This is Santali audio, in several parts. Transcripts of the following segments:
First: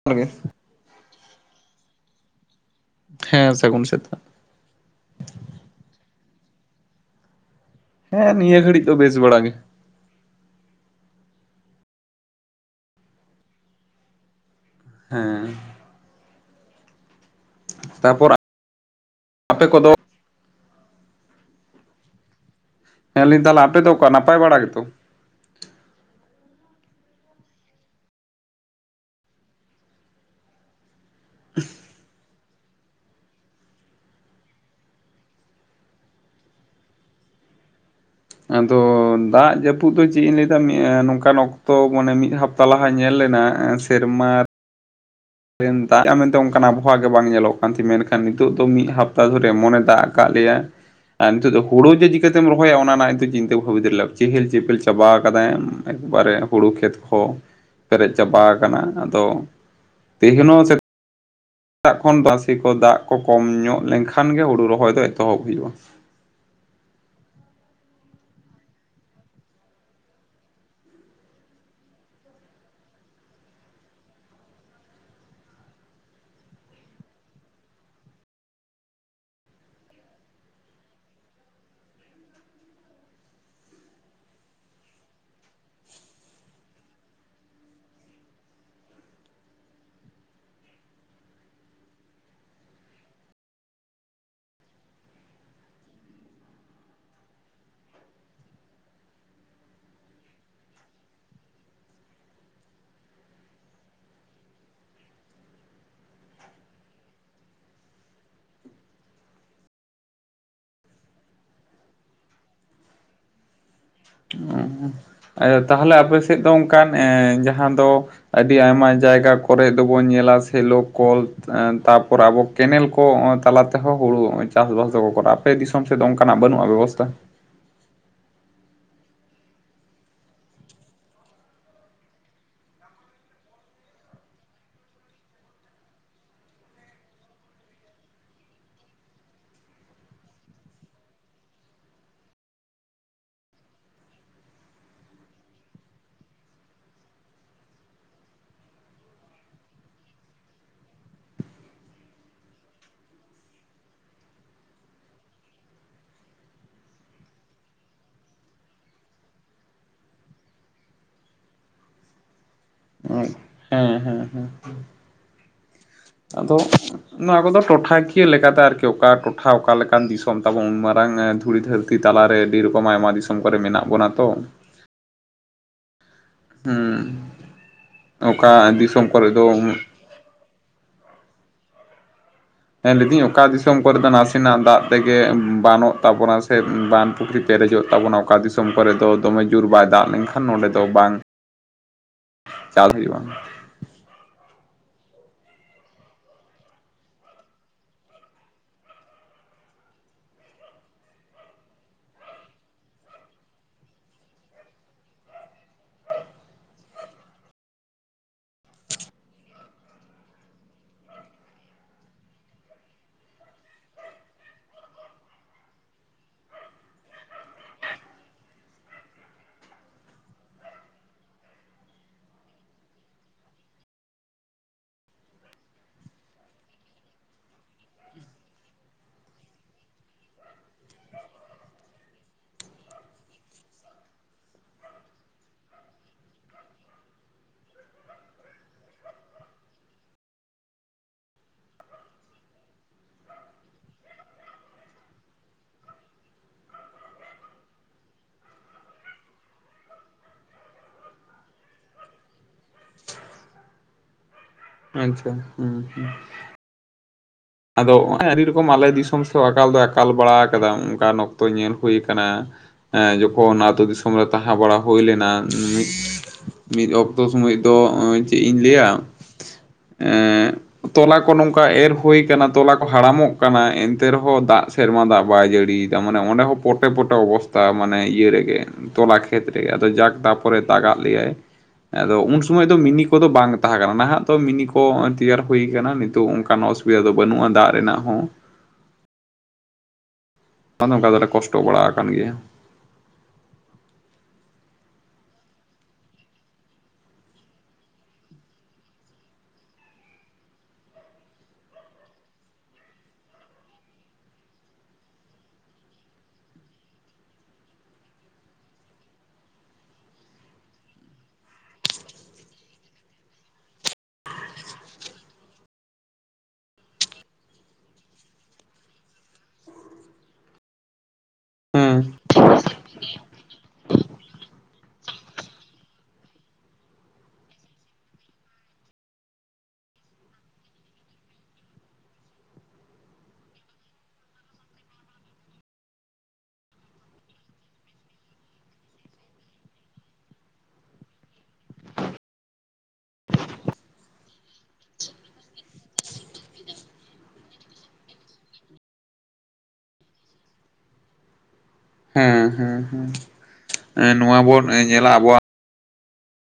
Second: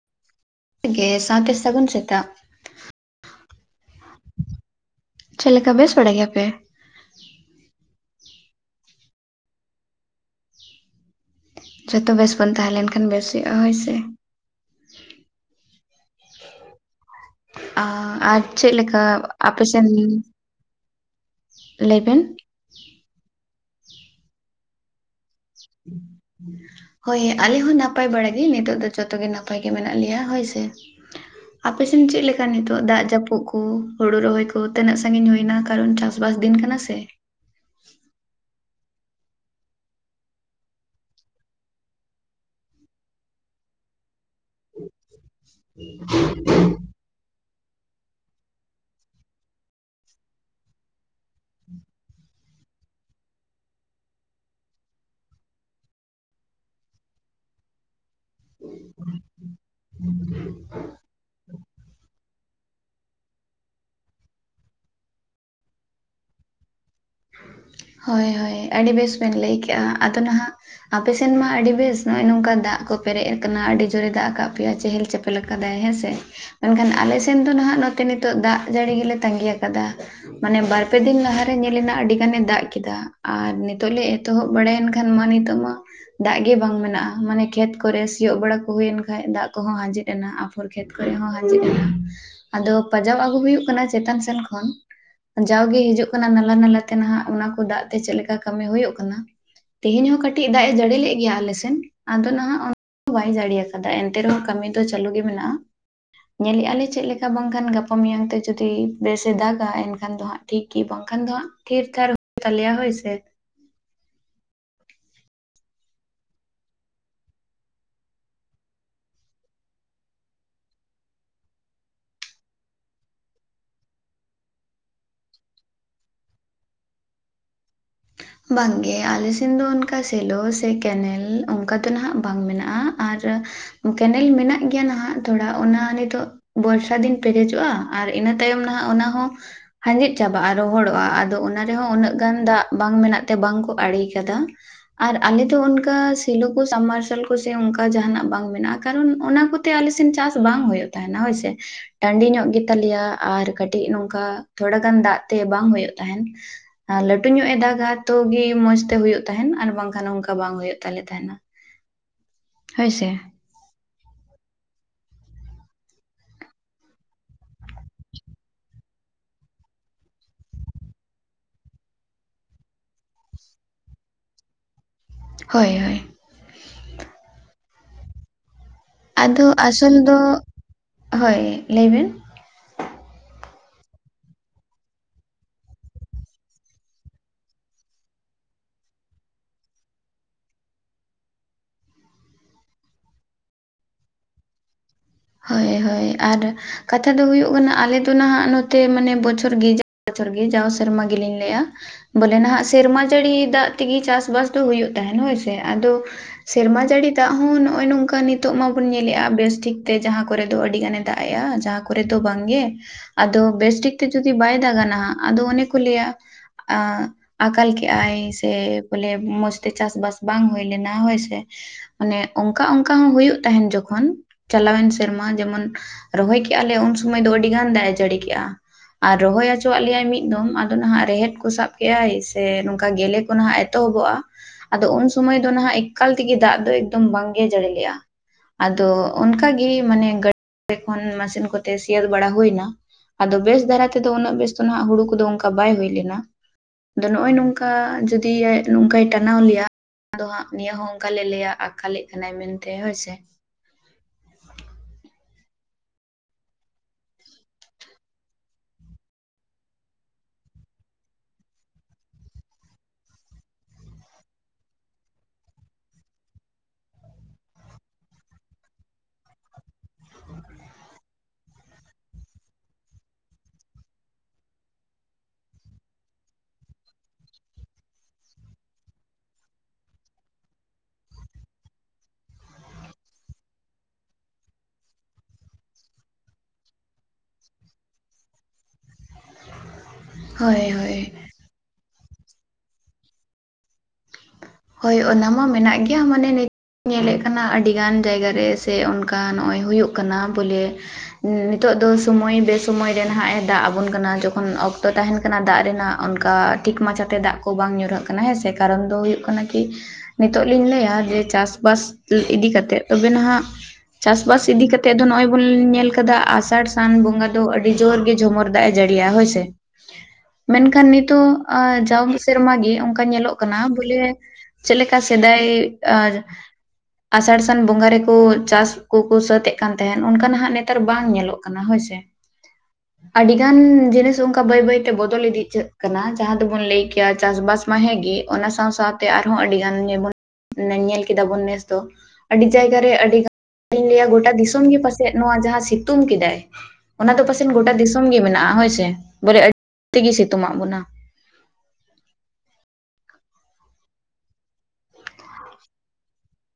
[unintelligible] ᱜᱮ ᱜᱮ ᱥᱟᱶᱛᱮ ᱥᱟᱹᱜᱩᱱ ᱥᱮᱛᱟᱜ᱾ ᱦᱮᱸ ᱥᱟᱹᱜᱩᱱ ᱥᱮᱛᱟᱜ᱾ ᱪᱮ ᱞᱮᱠᱟ ᱵᱮᱥ ᱵᱟᱲᱟᱭ ᱜᱮᱭᱟᱯᱮ? ᱦᱮᱸ ᱱᱤᱭᱟᱹ ᱜᱷᱟᱹᱲᱤ ᱫᱚ ᱵᱮᱥ ᱵᱟᱲᱟ ᱜᱮ᱾ ᱡᱷᱚᱛᱚ ᱵᱮᱥ ᱵᱚᱱ ᱛᱟᱦᱮᱸ ᱞᱮᱱᱠᱷᱟᱱ ᱵᱮᱥ ᱦᱩᱭᱩᱜᱼᱟ ᱦᱳᱭ ᱥᱮ᱾ ᱦᱮᱸ᱾ ᱟ ᱛᱟᱯᱚᱨ ᱟᱨ ᱪᱮᱜ ᱞᱮᱠᱟ ᱟᱯᱮ ᱥᱮᱱ ᱞᱟᱹᱭ ᱵᱮᱱ᱾ ᱦᱮᱸ ᱞᱟᱭ ᱫᱟᱞᱮ ᱟᱯᱮ ᱫᱚ ᱚᱠᱟ ᱱᱟᱯᱟᱭ ᱵᱟᱲᱟ ᱜᱮᱛᱚ᱾ [unintelligible] ᱦᱳᱭ ᱟᱞᱮ ᱦᱚᱸ ᱱᱟᱯᱟᱭ ᱵᱟᱲᱟ ᱜᱮ ᱱᱤᱛᱚᱜ ᱫᱚ ᱡᱚᱛᱚ ᱜᱮ ᱱᱟᱯᱟᱭ ᱜᱮ ᱢᱮᱱᱟᱜ ᱞᱮᱭᱟ ᱦᱳᱭ ᱥᱮ᱾ ᱟᱯᱮ ᱥᱮᱱ ᱪᱮᱜ ᱞᱮ ᱱᱤᱛᱚᱜ ᱫᱟᱜ ᱡᱟᱹᱯᱩᱫ ᱠᱚ ᱦᱳᱲᱳ ᱨᱚᱦᱚᱭ ᱠᱚ ᱛᱤᱱᱟᱹᱜ ᱥᱟᱸᱜᱤᱧ ᱦᱩᱭᱱᱟ ᱠᱟᱨᱟᱱ ᱪᱟᱥ ᱵᱟᱥ ᱫᱤᱱ ᱠᱟᱱᱟ ᱥᱮ᱾ ᱟᱫᱚ ᱫᱟᱜ ᱡᱟᱹᱯᱩᱫ ᱫᱚ ᱪᱮᱜ ᱤᱧ ᱞᱟᱹᱭᱫᱟ ᱱᱚᱝᱠᱟᱱ ᱚᱠᱛᱚ ᱢᱤᱫ ᱦᱟᱯ ᱛᱟᱞᱟᱦᱟ ᱧᱮᱞ ᱞᱮᱱᱟ ᱥᱮᱨᱢᱟ ᱫᱟᱜ ᱢᱮᱱᱛᱮ ᱚᱱᱠᱟᱱᱟ ᱟᱵᱚᱦᱟᱣᱟ ᱜᱮ ᱵᱟᱝ ᱧᱮᱞᱚᱜ ᱠᱟᱱ ᱛᱤᱧ ᱢᱮᱱ ᱱᱤᱛᱚᱜ ᱫᱚ ᱢᱤᱫ ᱦᱟᱯᱛᱟ ᱫᱷᱚᱨᱮ ᱮᱢᱚᱱᱮ ᱫᱟᱜ ᱠᱟᱜ ᱞᱮᱭᱟ᱾ ᱟᱨ ᱱᱤᱛᱚᱜ ᱫᱚ ᱦᱳᱲᱳ ᱡᱮ ᱪᱤᱠᱟᱹᱛᱮᱢ ᱨᱚᱦᱚᱭᱟ ᱚᱱᱟ ᱨᱮᱱᱟᱜ ᱱᱤᱛ ᱪᱤᱱᱛᱟᱹ ᱵᱷᱟᱵᱤᱛᱮ ᱞᱮ ᱪᱮᱦᱮᱞ ᱪᱮᱯᱮᱞ ᱪᱟᱵᱟ ᱠᱟᱫᱟᱭ, ᱮᱠᱵᱟᱨᱮ ᱦᱩᱲᱩ ᱠᱷᱮᱛ ᱠᱚ ᱯᱮᱨᱮᱡ ᱪᱟᱵᱟ ᱟᱠᱟᱱᱟ, ᱟᱫᱚ ᱛᱮᱦᱮᱧ ᱦᱚᱸ [unintelligible] ᱥᱮᱛᱟᱜ ᱠᱷᱚᱱ ᱫᱟᱜ ᱠᱚ ᱠᱚᱢ ᱧᱚᱜ ᱞᱮᱱᱠᱷᱟᱱ ᱜᱮ ᱦᱩᱲᱩ ᱨᱚᱦᱚᱭ ᱫᱚ ᱮᱛᱚᱦᱚᱵ ᱦᱩᱭᱩᱜᱼᱟ᱾ ᱦᱳᱭ ᱦᱳᱭ ᱟᱹᱰᱤ ᱵᱮᱥ ᱵᱮᱱ ᱞᱟᱹᱭ ᱠᱮᱜᱼᱟ, ᱟᱫᱚ ᱱᱟᱸᱦᱜ ᱟᱯᱮ ᱥᱮᱱ ᱢᱟ ᱟᱹᱰᱤ ᱵᱮᱥ ᱱᱚᱜᱼᱚ ᱱᱚᱝᱠᱟ ᱫᱟᱜ ᱠᱚ ᱯᱮᱨᱮᱡ ᱟᱠᱟᱱᱟ ᱡᱳᱨᱮ ᱫᱟᱜ ᱟᱠᱟᱜ ᱯᱮᱭᱟ ᱪᱮᱦᱮᱞ ᱪᱮᱯᱮᱞ᱾ ᱠᱟᱫᱟᱭ ᱦᱮᱸ ᱥᱮ, ᱢᱮᱱᱠᱷᱟᱱ ᱟᱞᱮ ᱥᱮᱱ ᱫᱚ ᱱᱟᱸᱦᱜ ᱱᱚᱛᱮ ᱱᱤᱛᱚᱜ ᱫᱟᱜ ᱡᱟᱹᱲᱤ ᱜᱮᱞᱮ ᱛᱟᱸᱜᱤ ᱟᱠᱟᱫᱟ᱾ ᱢᱟᱱᱮ ᱵᱟᱨ ᱯᱮ ᱫᱤᱱ ᱞᱟᱦᱟᱨ ᱨᱮ ᱧᱮᱞ ᱮᱱᱟ ᱟᱹᱰᱤ ᱜᱟᱱᱮ ᱫᱟᱜ ᱠᱮᱫᱟ ᱟᱨ ᱱᱤᱛᱚᱜ ᱞᱮ ᱮᱛᱚᱦᱚᱵ ᱵᱟᱲᱟᱭᱮᱱ ᱠᱷᱟᱱ ᱢᱟ ᱱᱤᱛᱚᱜ ᱢᱟ, ᱫᱟᱜ ᱜᱮ ᱵᱟᱝ ᱢᱮᱱᱟᱜᱼᱟ᱾ ᱢᱟᱱᱮ ᱠᱷᱮᱛ ᱠᱚᱨᱮ ᱥᱤᱭᱳᱜ ᱵᱟᱲᱟ ᱠᱚ ᱦᱩᱭᱮᱱ ᱠᱷᱟᱡ ᱫᱟᱜ ᱠᱚᱦᱚᱸ ᱟᱸᱡᱮᱫ ᱮᱱᱟ, ᱠᱷᱮᱛ ᱠᱚᱨᱮ ᱦᱚᱸ ᱟᱸᱡᱮᱫ ᱮᱱᱟ, ᱟᱫᱚ ᱯᱟᱡᱟᱣ ᱟᱹᱜᱩ ᱦᱩᱭᱩᱜ ᱠᱟᱱᱟ ᱪᱮᱛᱟᱱ ᱥᱮᱱ ᱠᱷᱚᱱ, ᱡᱟᱣᱜᱮ ᱦᱤᱡᱩᱜ ᱠᱟᱱᱟ ᱱᱟᱞᱟ ᱱᱟᱞᱟᱛᱮ ᱱᱟᱸᱦᱜ ᱚᱱᱟ ᱠᱚ ᱫᱟᱜ ᱛᱮ ᱪᱮᱫ ᱞᱮᱠᱟ ᱠᱟᱹᱢᱤ ᱦᱩᱭᱩᱜ ᱠᱟᱱᱟ, ᱛᱮᱦᱮᱧ ᱦᱚᱸ ᱠᱟᱹᱴᱤᱡ ᱫᱟᱜ ᱮ ᱡᱟᱹᱲᱤ ᱞᱮᱫ ᱜᱮᱭᱟ ᱟᱞᱮ ᱥᱮᱱ, ᱟᱫᱚ ᱱᱟᱸᱦᱜ ᱵᱟᱭ ᱡᱟᱹᱲᱤ ᱟᱠᱟᱫᱟ ᱮᱱᱛᱮ ᱨᱮᱦᱚᱸ ᱠᱟᱹᱢᱤ ᱫᱚ ᱪᱟᱹᱞᱩ ᱜᱮ ᱢᱮᱱᱟᱜᱼᱟ᱾ ᱧᱮᱞ ᱮᱜᱟᱞᱮ ᱪᱮᱫ ᱞᱮᱠᱟ ᱵᱟᱝᱠᱷᱟᱱ ᱜᱟᱯᱟ ᱢᱮᱭᱟᱝ ᱛᱮ ᱡᱩᱫᱤ ᱵᱮᱥ ᱮ ᱫᱟᱜ ᱟ ᱭ᱾ᱮᱱᱠᱷᱟᱱ ᱫᱚ ᱦᱟᱸᱜ ᱴᱷᱤᱠ ᱜᱤ, ᱵᱟᱝᱠᱷᱟᱱ ᱫᱚ ᱦᱟᱸᱜ ᱛᱷᱤᱨ ᱛᱷᱟᱨ ᱛᱟᱞᱮᱭᱟ ᱦᱳᱭ ᱥᱮ᱾ ᱚ [unintelligible] ᱟᱫᱚ ᱛᱟᱦᱚᱞᱮ ᱟᱯᱮ ᱥᱮᱫ ᱫᱚ ᱚᱱᱠᱟᱱ ᱡᱟᱦᱟ ᱫᱚ, ᱟᱹᱰᱤ ᱟᱭᱢᱟ ᱡᱟᱭᱜᱟ ᱠᱚᱨᱮᱫ ᱫᱚᱵᱚᱱ ᱧᱮᱞᱟ ᱥᱮᱞᱚ ᱠᱚ, ᱛᱟᱯᱚᱨ ᱟᱵᱚ ᱠᱮᱱᱮᱞ ᱠᱚ ᱛᱟᱞᱟ ᱛᱮᱦᱚᱸ ᱦᱩᱲᱩ ᱪᱟᱥ ᱵᱟᱥ ᱫᱚᱠᱚ ᱠᱚᱨᱟᱣ, ᱟᱯᱮ ᱫᱤᱥᱚᱢ ᱥᱮᱫ ᱫᱚ ᱚᱱᱠᱟᱱᱼᱟᱜ ᱵᱟᱹᱱᱩᱜᱼᱟ ᱵᱮᱵᱚᱥᱛᱟ? ᱵᱟᱝᱜᱮ ᱟᱞᱮ ᱥᱮᱱ ᱫᱚ ᱚᱱᱠᱟ ᱥᱮᱞᱚ ᱥᱮ ᱠᱮᱱᱮᱞ ᱚᱱᱠᱟ ᱫᱚ ᱱᱟᱦᱟᱜ ᱵᱟᱝ ᱢᱮᱱᱟᱜᱼᱟ, ᱟᱨ ᱠᱮᱱᱮᱞ ᱢᱮᱱᱟᱜ ᱜᱮᱭᱟ ᱱᱟᱦᱟᱜ ᱛᱷᱚᱲᱟ, ᱚᱱᱟ ᱱᱤᱛᱚᱜ ᱵᱚᱨᱥᱟ ᱫᱤᱱ ᱯᱮᱨᱮᱡᱚᱜᱼᱟ, ᱟᱨ ᱤᱱᱟᱹ ᱛᱟᱭᱚᱢ ᱱᱟᱦᱟᱜ ᱚᱱᱟᱦᱚᱸ ᱟᱸᱡᱮᱫ ᱪᱟᱵᱟᱜᱼᱟ, ᱨᱚᱦᱚᱲᱚᱜᱼᱟ, ᱟᱫᱚ ᱚᱱᱟ ᱨᱮᱦᱚᱸ ᱩᱱᱟᱹᱜ ᱜᱟᱱ ᱫᱟᱜ ᱵᱟᱝ ᱢᱮᱱᱟᱜ ᱛᱮ ᱵᱟᱝᱠᱚ ᱟᱲᱮ ᱠᱟᱫᱟ, ᱟᱨ ᱟᱞᱮ ᱫᱚ ᱚᱱᱠᱟ ᱥᱮᱞᱳ ᱠᱚ ᱥᱟᱢᱟᱨᱥᱟᱞ ᱠᱚ ᱥᱮ ᱚᱱᱠᱟ ᱡᱟᱦᱱᱟᱜ ᱵᱟᱝ ᱢᱮᱱᱟᱜᱼᱟ, ᱠᱟᱨᱚᱱ ᱚᱱᱟ ᱠᱚ ᱛᱮ ᱟᱞᱮ ᱥᱮᱱ ᱪᱟᱥ ᱵᱟᱝ ᱦᱳᱭᱳᱜ ᱛᱟᱦᱮᱱᱟ ᱦᱳᱭ ᱥᱮ, ᱴᱟᱹᱰᱤ ᱧᱚᱜ ᱜᱮᱛᱟᱞᱮᱭᱟ ᱟᱨ ᱠᱟᱹᱴᱤᱡ ᱱᱚᱝᱠᱟ ᱛᱷᱚᱲᱟ ᱜᱟᱱ ᱫᱟᱜ ᱛᱮ ᱵᱟᱝ ᱦᱩᱭᱩᱜ ᱛᱟᱦᱮᱸᱱ᱾ ᱟᱨ ᱞᱟᱹᱴᱩ ᱧᱚᱜ ᱮ ᱫᱟᱜ ᱛᱚᱵᱮ ᱮᱱᱟ ᱢᱚᱸᱡᱽ ᱛᱮ ᱦᱩᱭᱩᱜ ᱛᱟᱦᱮᱸᱱ ᱟᱨ ᱵᱟᱝᱠᱷᱟᱱ ᱚᱱᱠᱟ ᱵᱟᱝ ᱦᱩᱭᱩᱜ ᱛᱟᱞᱮ ᱛᱟᱦᱮᱸᱱᱟ᱾ ᱦᱳᱭ ᱥᱮ, ᱦᱮᱸ ᱦᱮᱸ, ᱦᱩᱸ ᱦᱩᱸ ᱦᱩᱸ [unintelligible] ᱟᱫᱚ, ᱱᱚᱣᱟ ᱠᱚᱫᱚ ᱴᱚᱴᱷᱟᱠᱤᱭᱟᱹ ᱞᱮᱠᱟᱛᱮ ᱟᱨᱠᱤ ᱚᱠᱟ ᱴᱚᱴᱷᱟ ᱚᱠᱟ ᱞᱮᱠᱟᱱ ᱫᱤᱥᱚᱢ ᱛᱟᱵᱚᱱ ᱩᱱ ᱢᱟᱨᱟᱝ ᱫᱷᱩᱲᱤ ᱫᱷᱟᱹᱨᱛᱤ, ᱛᱟᱞᱟᱨᱮ ᱟᱹᱰᱤ ᱨᱚᱠᱚᱢ ᱟᱭᱢᱟ ᱫᱤᱥᱚᱢ ᱠᱚᱨᱮ ᱢᱮᱱᱟᱜ ᱵᱚᱱᱟ ᱛᱚ, ᱦᱳᱭ ᱦᱳᱭ, ᱦᱩ, ᱸ ᱚᱠᱟ ᱫᱤᱥᱚᱢ ᱠᱚᱨᱮ ᱫᱚ ᱟᱫᱚ ᱟᱥᱚᱞ ᱫᱚ ᱦᱳᱭ ᱞᱟᱹᱭ ᱵᱤᱱ? ᱦᱮᱸ ᱞᱟᱹᱭ ᱫᱟᱹᱧ ᱚᱠᱟ ᱫᱤᱥᱚᱢ ᱠᱚᱨᱮ ᱫᱚ ᱱᱟᱥᱮᱱᱟᱜ ᱫᱟᱜ ᱛᱮᱜᱮ ᱵᱟᱱᱚᱜ ᱛᱟᱵᱚᱱᱟ, ᱥᱮ ᱵᱟᱸᱫᱽ ᱯᱩᱠᱷᱨᱤ ᱯᱮᱨᱮᱡᱚᱜ ᱛᱟᱵᱚᱱᱟ ᱚᱠᱟ ᱫᱤᱥᱚᱢ ᱠᱚᱨᱮ ᱫᱚ ᱫᱚᱢᱮ ᱡᱩᱨ ᱵᱟᱭ ᱫᱟᱜ ᱞᱮᱱᱠᱷᱟᱱ ᱱᱚᱸᱰᱮ ᱫᱚ ᱵᱟᱝ, ᱪᱟᱸᱬ ᱦᱩᱭᱩᱜ ᱟ᱾ ᱦᱳᱭ ᱦᱳᱭ ᱟᱨ ᱠᱟᱛᱷᱟ ᱫᱚ ᱦᱩᱭᱩᱜ ᱠᱟᱱᱟ ᱟᱞᱮ ᱫᱚ ᱱᱟᱦᱟᱜ ᱱᱚᱛᱮ ᱢᱟᱱᱮ ᱵᱚᱪᱷᱚᱨ ᱜᱮ, ᱵᱚᱪᱷᱚᱨ ᱜᱮ ᱡᱟᱣ ᱥᱮᱨᱢᱟ ᱜᱮᱞᱤᱧ ᱞᱟᱹᱭ ᱮᱜᱼᱟ, ᱵᱚᱞᱮ ᱱᱟᱦᱟᱜ ᱥᱮᱨᱢᱟ ᱡᱟᱹᱲᱤ ᱫᱟᱜ ᱛᱮᱜᱮ, ᱪᱟᱥ ᱵᱟᱥ ᱫᱚ ᱦᱳᱭᱳᱜ ᱛᱟᱦᱮᱸᱱ ᱦᱳᱭ ᱥᱮ ᱟᱫᱚ ᱥᱮᱨᱢᱟ ᱡᱟᱹᱲᱤ ᱫᱟᱜ ᱦᱚᱸ ᱱᱚᱸᱜᱼᱚᱭ ᱱᱚᱝᱠᱟ, ᱱᱤᱛᱚᱜ ᱢᱟᱵᱚᱱ ᱧᱮᱞᱮᱜᱼᱟ, ᱵᱮᱥ ᱴᱷᱤᱠ ᱛᱮ ᱡᱟᱦᱟᱸ ᱠᱚᱨᱮ ᱫᱚ, ᱟᱹᱰᱤ ᱜᱟᱱᱮ ᱫᱟᱜ ᱮᱜᱼᱟ, ᱡᱟᱦᱟᱸ ᱠᱚᱨᱮ ᱫᱚ ᱵᱟᱝᱜᱮ᱾ ᱟᱫᱚ ᱵᱮᱥ ᱴᱷᱤᱠᱛᱮ ᱡᱩᱫᱤ ᱵᱟᱭ ᱫᱟᱜᱼᱟ, ᱱᱟᱸᱦᱜ ᱟᱫᱚ ᱚᱱᱮ ᱠᱚ ᱞᱟᱹᱭᱟ ᱟᱠᱟᱠᱟᱞ ᱠᱮᱜ ᱟᱭ, ᱥᱮ ᱵᱚᱞᱮ ᱢᱚᱡᱽ ᱛᱮ ᱪᱟᱥ ᱵᱟᱥ ᱵᱟᱝ ᱦᱳᱭ ᱞᱮᱱᱟ ᱦᱳᱭ ᱥᱮ ᱾ ᱢᱟᱱᱮ ᱚᱝᱠᱟ ᱚᱝᱠᱟ ᱦᱚᱸ ᱦᱳᱭᱳᱜ ᱛᱟᱦᱮᱱ ᱡᱚᱠᱷᱚᱱ ᱪᱟᱞᱟᱣᱮᱱ ᱥᱮᱨᱢᱟ, ᱡᱮᱢᱚᱱ ᱨᱚᱦᱚᱭ ᱠᱮᱜᱼᱟ, ᱞᱮ ᱩᱱ ᱥᱚᱢᱚᱭ ᱫᱚ ᱟᱹᱰᱤ ᱜᱟᱱ ᱫᱟᱜᱮ ᱡᱟᱹᱲᱤ ᱠᱮᱜᱼᱟ ᱾ ᱟᱨ ᱨᱚᱦᱚᱭ ᱦᱚᱪᱚᱣᱟᱜ ᱞᱮᱭᱟᱭ, ᱢᱤᱫ ᱫᱚᱢ ᱟᱫᱚ ᱱᱟᱦᱟᱜ ᱨᱮᱦᱮᱫ ᱠᱚ ᱥᱟᱵ ᱠᱮᱜᱟᱭ, ᱥᱮ ᱱᱚᱝᱠᱟ ᱜᱮᱞᱮ ᱠᱚ ᱱᱟᱦᱟᱜ ᱮᱛᱚᱦᱚᱵᱚᱜᱼᱟ, ᱟᱫᱚ ᱩᱱ ᱥᱚᱢᱚᱭ ᱫᱚ ᱱᱟᱦᱟᱜ ᱮᱠᱟᱞ ᱛᱮ ᱜᱮ, ᱫᱟᱜ ᱫᱚ ᱮᱠᱫᱚᱢ ᱵᱟᱝ ᱜᱮᱫ ᱡᱟᱹᱲᱤ ᱞᱮᱼᱟ ᱾ ᱟᱫᱚ ᱚᱱᱠᱟᱜᱮ ᱢᱟᱱᱮ ᱜᱟᱹᱰᱤ ᱠᱷᱚᱱ, ᱢᱮᱥᱤᱱ ᱠᱚᱛᱮ ᱥᱮᱭᱮᱨ ᱵᱟᱲᱟ ᱦᱳᱭᱱᱟ ᱟᱫᱚ ᱵᱮᱥ ᱫᱷᱟᱨᱟ ᱛᱮᱫᱚ, ᱩᱱᱟᱹᱜ ᱵᱮᱥ ᱫᱚ ᱱᱟᱦᱟᱜ ᱦᱳᱲᱩ ᱠᱚᱫᱚ ᱚᱱᱠᱟ ᱵᱟᱭ ᱦᱩᱭ ᱞᱮᱱᱟ ᱾ ᱟᱫᱚ ᱱᱚᱜᱼᱚᱭ ᱱᱚᱝᱠᱟ, ᱡᱩᱫᱤ ᱱᱚᱝᱠᱟᱭ ᱴᱟᱱᱟᱣ ᱞᱮᱭᱟ ᱟᱫᱚ ᱦᱟᱸᱜ ᱱᱤᱭᱟᱹ ᱦᱚᱸ ᱚᱝᱠᱟ ᱞᱮ ᱞᱟᱹᱭᱟ, ᱟᱠᱟᱞᱮᱜ ᱠᱟᱱᱟᱭ ᱢᱮᱱᱛᱮ ᱦᱳᱭᱥᱮ ᱾ ᱮᱠᱫᱚᱢ, ᱦᱩᱸ, ᱦᱩᱸ᱾ ᱟᱫᱚ ᱱᱚᱜᱼᱚᱭ ᱟᱹᱰᱤ ᱨᱚᱠᱚᱢ ᱟᱞᱮ ᱫᱤᱥᱚᱢ, ᱥᱮᱫ ᱟᱠᱟᱞ ᱫᱚᱭ ᱟᱠᱟᱞ ᱵᱟᱲᱟ ᱠᱟᱫᱟ, ᱚᱱᱠᱟᱱ ᱚᱠᱛᱚ ᱧᱮᱞ ᱦᱳᱭ ᱠᱟᱱᱟ᱾ ᱦᱮᱸ ᱡᱚᱠᱷᱚᱱ ᱟᱹᱛᱳ ᱫᱤᱥᱚᱢ ᱨᱮ, ᱛᱟᱦᱮᱸ ᱵᱟᱲᱟ ᱦᱳᱭ ᱞᱮᱱᱟ ᱢᱤᱫ ᱚᱠᱛᱚ ᱥᱚᱢᱚᱭ ᱫᱚ, ᱪᱮᱫ ᱤᱧ ᱞᱟᱹᱭᱟ ᱮᱜ ᱛᱚᱞᱟ ᱠᱚ ᱱᱚᱝᱠᱟ ᱮᱨ ᱦᱳᱭ ᱠᱟᱱᱟ ᱛᱚᱞᱟ ᱠᱚ ᱦᱟᱲᱟᱢᱚᱜ ᱠᱟᱱᱟ, ᱮᱱᱛᱮ ᱨᱮᱦᱚᱸ ᱫᱟᱜ ᱥᱮᱨᱢᱟ ᱫᱟᱜ ᱵᱟᱭ ᱡᱟᱹᱲᱤᱭᱮᱫᱟ, ᱢᱟᱱᱮ ᱚᱸᱰᱮ ᱦᱚᱸ ᱯᱚᱴᱮ ᱯᱚᱴᱮ ᱚᱵᱚᱥᱛᱟ ᱛᱟᱨ ᱢᱟᱱᱮ ᱤᱭᱟᱹ ᱨᱮᱜᱮ, ᱛᱚᱞᱟ ᱠᱷᱮᱛ ᱨᱮ ᱟᱫᱚ ᱡᱟᱠ ᱛᱟᱯᱚᱨᱮ ᱫᱟᱜᱟᱜ ᱞᱮᱭᱟᱭ ᱾ ᱟᱫᱚ ᱩᱱ ᱥᱚᱢᱚᱭ ᱫᱚ ᱢᱤᱱᱤ ᱠᱚᱫᱚ ᱵᱟᱝ ᱛᱟᱦᱮᱸ ᱠᱟᱱᱟ, ᱱᱟᱦᱟᱜ ᱫᱚ ᱢᱤᱱᱤ ᱠᱚ ᱛᱮᱭᱟᱨ ᱦᱳᱭ ᱠᱟᱱᱟ ᱱᱤᱛᱚᱜ ᱚᱱᱠᱟᱱ ᱚᱥᱩᱵ ᱚᱥᱩᱵᱤᱫᱟ ᱫᱚ ᱵᱟᱹᱱᱩᱜᱼᱟ ᱫᱟᱜ ᱨᱮᱱᱟᱜ ᱦᱚᱸ ᱦᱳᱭ ᱵᱟᱠᱷᱟᱱ ᱦᱳᱭ ᱚᱱᱠᱟ ᱫᱚᱞᱮ ᱠᱚᱥᱴᱚ ᱵᱟᱲᱟ ᱠᱟᱱ ᱜᱮᱭᱟ᱾ ᱦᱳᱭ ᱚᱱᱟ ᱢᱟ ᱢᱮᱱᱟᱜ ᱜᱮᱭᱟ ᱢᱟᱱᱮ ᱱᱤᱛ ᱧᱮᱞᱮᱫ ᱠᱟᱱᱟ ᱟᱹᱰᱤᱜᱟᱱ ᱡᱟᱭᱜᱟ ᱨᱮ, ᱥᱮ ᱚᱱᱠᱟ ᱱᱚᱜᱼᱚᱭ ᱦᱳᱭᱳᱜ ᱠᱟᱱᱟ ᱵᱚᱞᱮ ᱱᱤᱛᱳᱜ ᱫᱚ ᱥᱚᱢᱚᱭ ᱵᱮᱥᱚᱢᱚᱭ ᱨᱮ, ᱱᱟᱦᱟᱜ ᱮ ᱫᱟᱜ ᱟᱵᱚᱱ ᱠᱟᱱᱟ, ᱡᱚᱠᱷᱚᱱ ᱚᱠᱛᱚ ᱛᱟᱦᱮᱱ ᱠᱟᱱᱟ ᱫᱟᱜ ᱨᱮᱱᱟᱜ ᱚᱱᱠᱟ ᱴᱷᱤᱠ ᱢᱟᱪᱷᱟᱛᱮ ᱫᱟᱜ ᱠᱚ, ᱵᱟᱝ ᱧᱩᱨᱦᱟᱹᱜ ᱠᱟᱱᱟ ᱦᱮᱸ ᱥᱮ, ᱠᱟᱨᱚᱱ ᱫᱚ ᱦᱳᱭᱳᱜ ᱠᱟᱱᱟ ᱠᱤ ᱱᱤᱛᱚᱜ ᱞᱤᱧ ᱞᱟᱹᱭᱟ ᱡᱮ, ᱪᱟᱥᱵᱟᱥ ᱤᱫᱤ ᱠᱟᱛᱮᱜ ᱛᱚᱵᱮ ᱱᱟᱦᱟᱜ ᱪᱟᱥᱵᱟᱥ ᱤᱫᱤ ᱠᱟᱛᱮᱜ ᱫᱚ, ᱱᱚᱜ ᱚᱭ ᱵᱚᱱ ᱧᱮᱞ ᱠᱟᱫᱟ ᱟᱥᱟᱲ ᱥᱟᱱ ᱵᱚᱸᱜᱟ ᱫᱚ ᱟᱹᱰᱤ ᱡᱳᱨ ᱜᱮ ᱡᱷᱚᱢᱚᱨ ᱫᱟᱜ ᱮ, ᱡᱟᱹᱲᱤᱭᱤᱭᱟ ᱦᱳᱭᱥᱮ ᱢᱮᱱᱠᱷᱟᱱ ᱱᱤᱛᱚᱜ ᱡᱟᱣ ᱦᱮᱸ ᱜᱮ ᱥᱮᱨᱢᱟ ᱜᱮ, ᱚᱱᱠᱟ ᱧᱮᱞᱚᱜ ᱠᱟᱱᱟ ᱵᱚᱞᱮ ᱪᱮᱫ ᱞᱮᱠᱟ ᱥᱮᱫᱟᱭ ᱟᱥᱟᱲ ᱥᱟᱱ ᱵᱚᱸᱜᱟ ᱨᱮᱠᱚ ᱪᱟᱥ ᱠᱚᱠᱚ ᱥᱟᱹᱛ ᱮᱫ ᱠᱟᱱ ᱛᱟᱦᱮᱸᱱ, ᱚᱱᱠᱟᱱᱟᱜ ᱦᱟᱜ ᱱᱮᱛᱟᱨ ᱵᱟᱝ ᱧᱮᱞᱚᱜ ᱠᱟᱱᱟ ᱦᱳᱭᱥᱮ [inaudible] [inaudible] ᱦᱮ [inaudible] ᱟᱹᱰᱤᱜᱟᱱ ᱡᱤᱱᱤᱥ ᱚᱱᱠᱟ ᱵᱟᱹᱭ ᱵᱟᱹᱭᱛᱮ ᱵᱚᱫᱚᱞ ᱤᱫᱤ ᱠᱟᱱᱟ, ᱡᱟᱦᱟᱸ ᱫᱚᱵᱚᱱ ᱞᱟᱹᱭ ᱠᱮᱭᱟ ᱪᱟᱥᱵᱟᱥ ᱢᱟ ᱦᱮᱸ ᱜᱮ, ᱚᱱᱟ ᱥᱟᱶ ᱥᱟᱶᱛᱮ ᱟᱨᱦᱚᱸ ᱟᱹᱰᱤ ᱜᱟᱱ, ᱡᱮᱢᱚᱱ ᱧᱮᱞ ᱠᱮᱫᱟ ᱵᱚᱱ ᱱᱮᱥ ᱫᱚ ᱟᱹᱰᱤ ᱡᱟᱭᱜᱟᱨᱮ, ᱟᱹᱰᱤ ᱜᱟᱱ ᱞᱟᱹᱭᱟ ᱜᱚᱴᱟ ᱫᱤᱥᱚᱢ ᱜᱮ ᱯᱟᱥᱮᱡ ᱱᱚᱣᱟ ᱡᱟᱦᱟᱸ ᱥᱤᱛᱩᱝ ᱠᱮᱫᱟᱭ ᱚᱱᱟ ᱫᱚ ᱯᱟᱥᱮᱜ ᱜᱚᱴᱟ ᱫᱤᱥᱚᱢ ᱜᱮ ᱢᱮᱱᱟᱜᱼᱟ, ᱦᱳᱭᱥᱮ ᱵᱚᱞᱮ ᱟᱹᱰᱤ ᱜᱮ ᱥᱤᱛᱩᱝ ᱟ ᱵᱚᱱᱟ ᱾ ᱦᱮᱸ, ᱦᱮᱸ, ᱦᱮ ᱱᱚᱣᱟ ᱵᱚᱱ ᱧᱮᱞᱟ ᱟᱵᱚᱣᱟᱜ [inaudible] [inaudible]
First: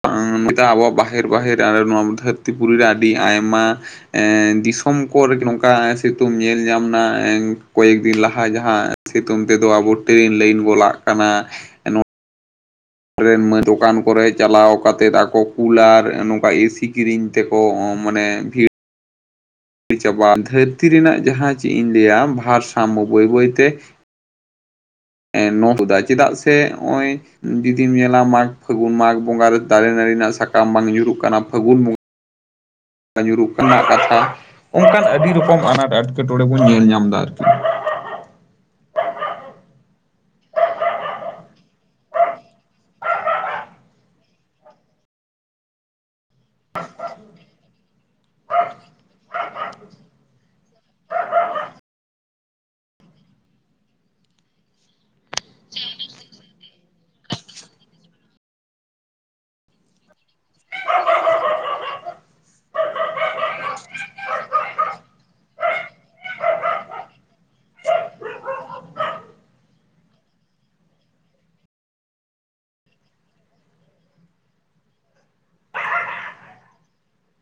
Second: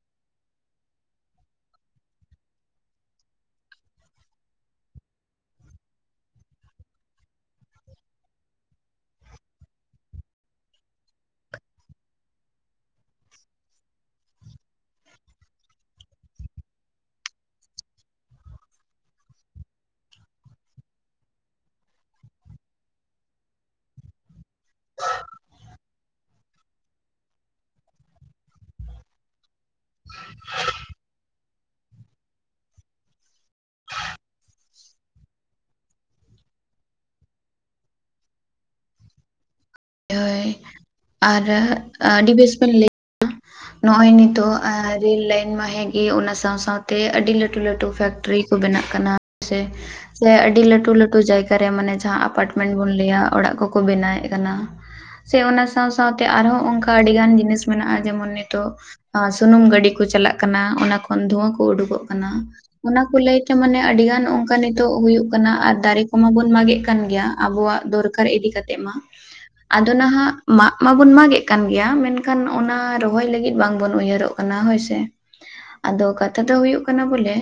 ᱚᱱᱠᱟ ᱟᱵᱚᱣᱟᱜ ᱵᱟᱦᱮᱨ ᱵᱟᱦᱮᱨ, ᱱᱚᱣᱟ ᱫᱷᱟᱹᱨᱛᱤ ᱯᱩᱨᱤ ᱨᱮ, ᱟᱹᱰᱤ ᱟᱭᱢᱟ ᱮ ᱫᱤᱥᱚᱢ ᱠᱚ ᱨᱮ ᱜᱮ ᱱᱚᱝᱠᱟ, ᱥᱤᱛᱩᱝ ᱧᱮᱞ ᱧᱮᱞ ᱧᱟᱢᱮᱱᱟ ᱠᱚᱭᱮᱠ ᱫᱤᱱ ᱞᱟᱦᱟ ᱡᱟᱦᱟᱸ ᱥᱮᱛᱩᱝ ᱛᱮᱫᱚ ᱟᱵᱚ ᱴᱨᱮᱱ ᱞᱟᱹᱭᱤᱱ ᱜᱚᱞᱟᱜ ᱠᱟᱱᱟ᱾ ᱨᱮᱱ ᱫᱚᱠᱟᱱ ᱠᱚᱨᱮ ᱪᱟᱞᱟᱣ ᱠᱟᱛᱮᱫ, ᱟᱠᱚ ᱠᱩᱞᱟᱨ ᱱᱚᱝᱠᱟ ᱮᱥᱤ ᱠᱤᱨᱤᱧ ᱛᱮᱠᱚ ᱢᱟᱱᱮ ᱵᱷᱤ ᱪᱟᱵᱟ ᱫᱷᱟᱹᱨᱛᱤ ᱨᱮᱱᱟᱜ ᱡᱟᱦᱟᱸ ᱪᱤᱫ ᱤᱧ ᱞᱟᱹᱭᱟ ᱵᱷᱟᱨ ᱥᱟᱢᱢᱳ ᱵᱳᱭ ᱵᱳᱭᱛᱮ ᱮᱸ ᱱᱚᱠᱚᱫᱟ ᱪᱮᱫᱟᱜ ᱥᱮ ᱚᱭ ᱡᱩᱫᱤᱢ ᱧᱮᱞᱟ ᱢᱟᱜᱽ ᱯᱷᱟᱹᱜᱩᱱ ᱢᱟᱜᱽ ᱵᱚᱸᱜᱟ ᱨᱮ ᱫᱟᱨᱮ ᱱᱟᱹᱲᱤ ᱨᱮᱱᱟᱜ ᱥᱟᱠᱟᱢ ᱵᱟᱝ ᱧᱩᱨᱩᱜ ᱠᱟᱱᱟ ᱯᱷᱟᱹᱜᱩᱱ ᱵᱩᱝ ᱜᱟ ᱧᱩᱨᱩᱜ ᱠᱟᱱᱟ ᱯᱟᱛᱟ ᱚᱱᱠᱟᱱ ᱟᱹᱰᱤ ᱨᱚᱠᱚᱢ ᱟᱱᱟᱴ ᱮᱴᱠᱮᱴᱚᱬᱮ ᱵᱚᱱ ᱧᱮᱞ ᱧᱟᱢᱫᱟ ᱟᱨᱠᱤ ᱦᱳᱭ [inaudible] ᱟᱨ ᱟᱹᱰᱤ ᱵᱮᱥ ᱵᱮᱱ ᱞᱟᱹᱭ [unintelligible] ᱱᱚᱜ ᱚᱭ ᱱᱤᱛᱚᱜ ᱮᱸ ᱨᱮᱞ ᱞᱟᱭᱤᱱ ᱢᱟ ᱦᱮᱸᱜᱤ ᱚᱱᱟ ᱥᱟᱶ ᱥᱟᱶᱛᱮ ᱟᱹᱰᱤ ᱞᱟᱹᱴᱩ ᱞᱟᱹᱴᱩ ᱯᱷᱮᱠᱴᱨᱤ ᱠᱚ ᱵᱮᱱᱟᱜ ᱠᱟᱱᱟ ᱥᱮ ᱥᱮ ᱟᱹᱰᱤ ᱞᱟᱹᱴᱩ ᱞᱟᱹᱴᱩ ᱡᱟᱭᱜᱟᱨᱮ ᱢᱟᱱᱮ ᱡᱟᱦᱟᱸ ᱟᱯᱟᱴᱢᱮᱱᱴ ᱵᱚᱱ ᱞᱟᱹᱭᱟ ᱚᱲᱟᱜ ᱠᱚᱠᱚ ᱵᱮᱱᱟᱣᱮᱫ ᱠᱟᱱᱟ᱾ ᱥᱮ ᱚᱱᱟ ᱥᱟᱶ ᱥᱟᱶᱛᱮ ᱟᱨᱦᱚᱸ ᱚᱝᱠᱟ ᱟᱹᱰᱤᱜᱟᱱ ᱡᱤᱱᱤᱥ ᱢᱮᱱᱟᱜᱼᱟ ᱡᱮᱢᱚᱱ ᱱᱤᱛᱚᱜ ᱟᱸ ᱥᱩᱱᱩᱢ ᱜᱟᱹᱰᱤ ᱠᱩ ᱪᱟᱞᱟᱜ ᱠᱟᱱᱟ ᱚᱱᱟ ᱠᱷᱚᱱ ᱫᱷᱩᱣᱟᱹ ᱠᱩ ᱩᱰᱩᱠᱚᱜ ᱠᱟᱱᱟ᱾ ᱚᱱᱟ ᱠᱚ ᱞᱟᱹᱭᱛᱮ ᱢᱟᱱᱮ ᱟᱹᱰᱤᱜᱟᱱ ᱚᱝᱠᱟ ᱱᱤᱛᱚᱜ ᱦᱩᱭᱩᱜ ᱠᱟᱱᱟ ᱟᱨ ᱫᱟᱨᱮ ᱠᱚᱢᱟᱵᱚᱱ ᱢᱟᱜᱮᱫ ᱠᱟᱱ ᱜᱮᱭᱟ ᱟᱵᱚᱣᱟᱜ ᱫᱚᱨ ᱠᱟᱨ ᱤᱫᱤ ᱠᱟᱛᱮᱫ ᱢᱟ ᱟᱫᱚ ᱱᱟᱦᱟᱸᱜ ᱢᱟᱜ ᱢᱟᱵᱚᱱ ᱢᱟᱜᱮᱫ ᱠᱟᱱ ᱜᱮᱭᱟ ᱢᱮᱱᱠᱷᱟᱱ ᱚᱱᱟ ᱨᱚᱦᱚᱭ ᱞᱟᱹᱜᱤᱫ ᱵᱟᱝᱵᱚᱱ ᱩᱭᱦᱟᱹᱨᱚᱜ ᱠᱟᱱᱟ ᱦᱳᱭ ᱥᱮ ᱟᱫᱚ ᱠᱟᱛᱷᱟ ᱫᱚ ᱦᱩᱭᱩᱜ ᱠᱟᱱᱟ ᱵᱚᱞᱮ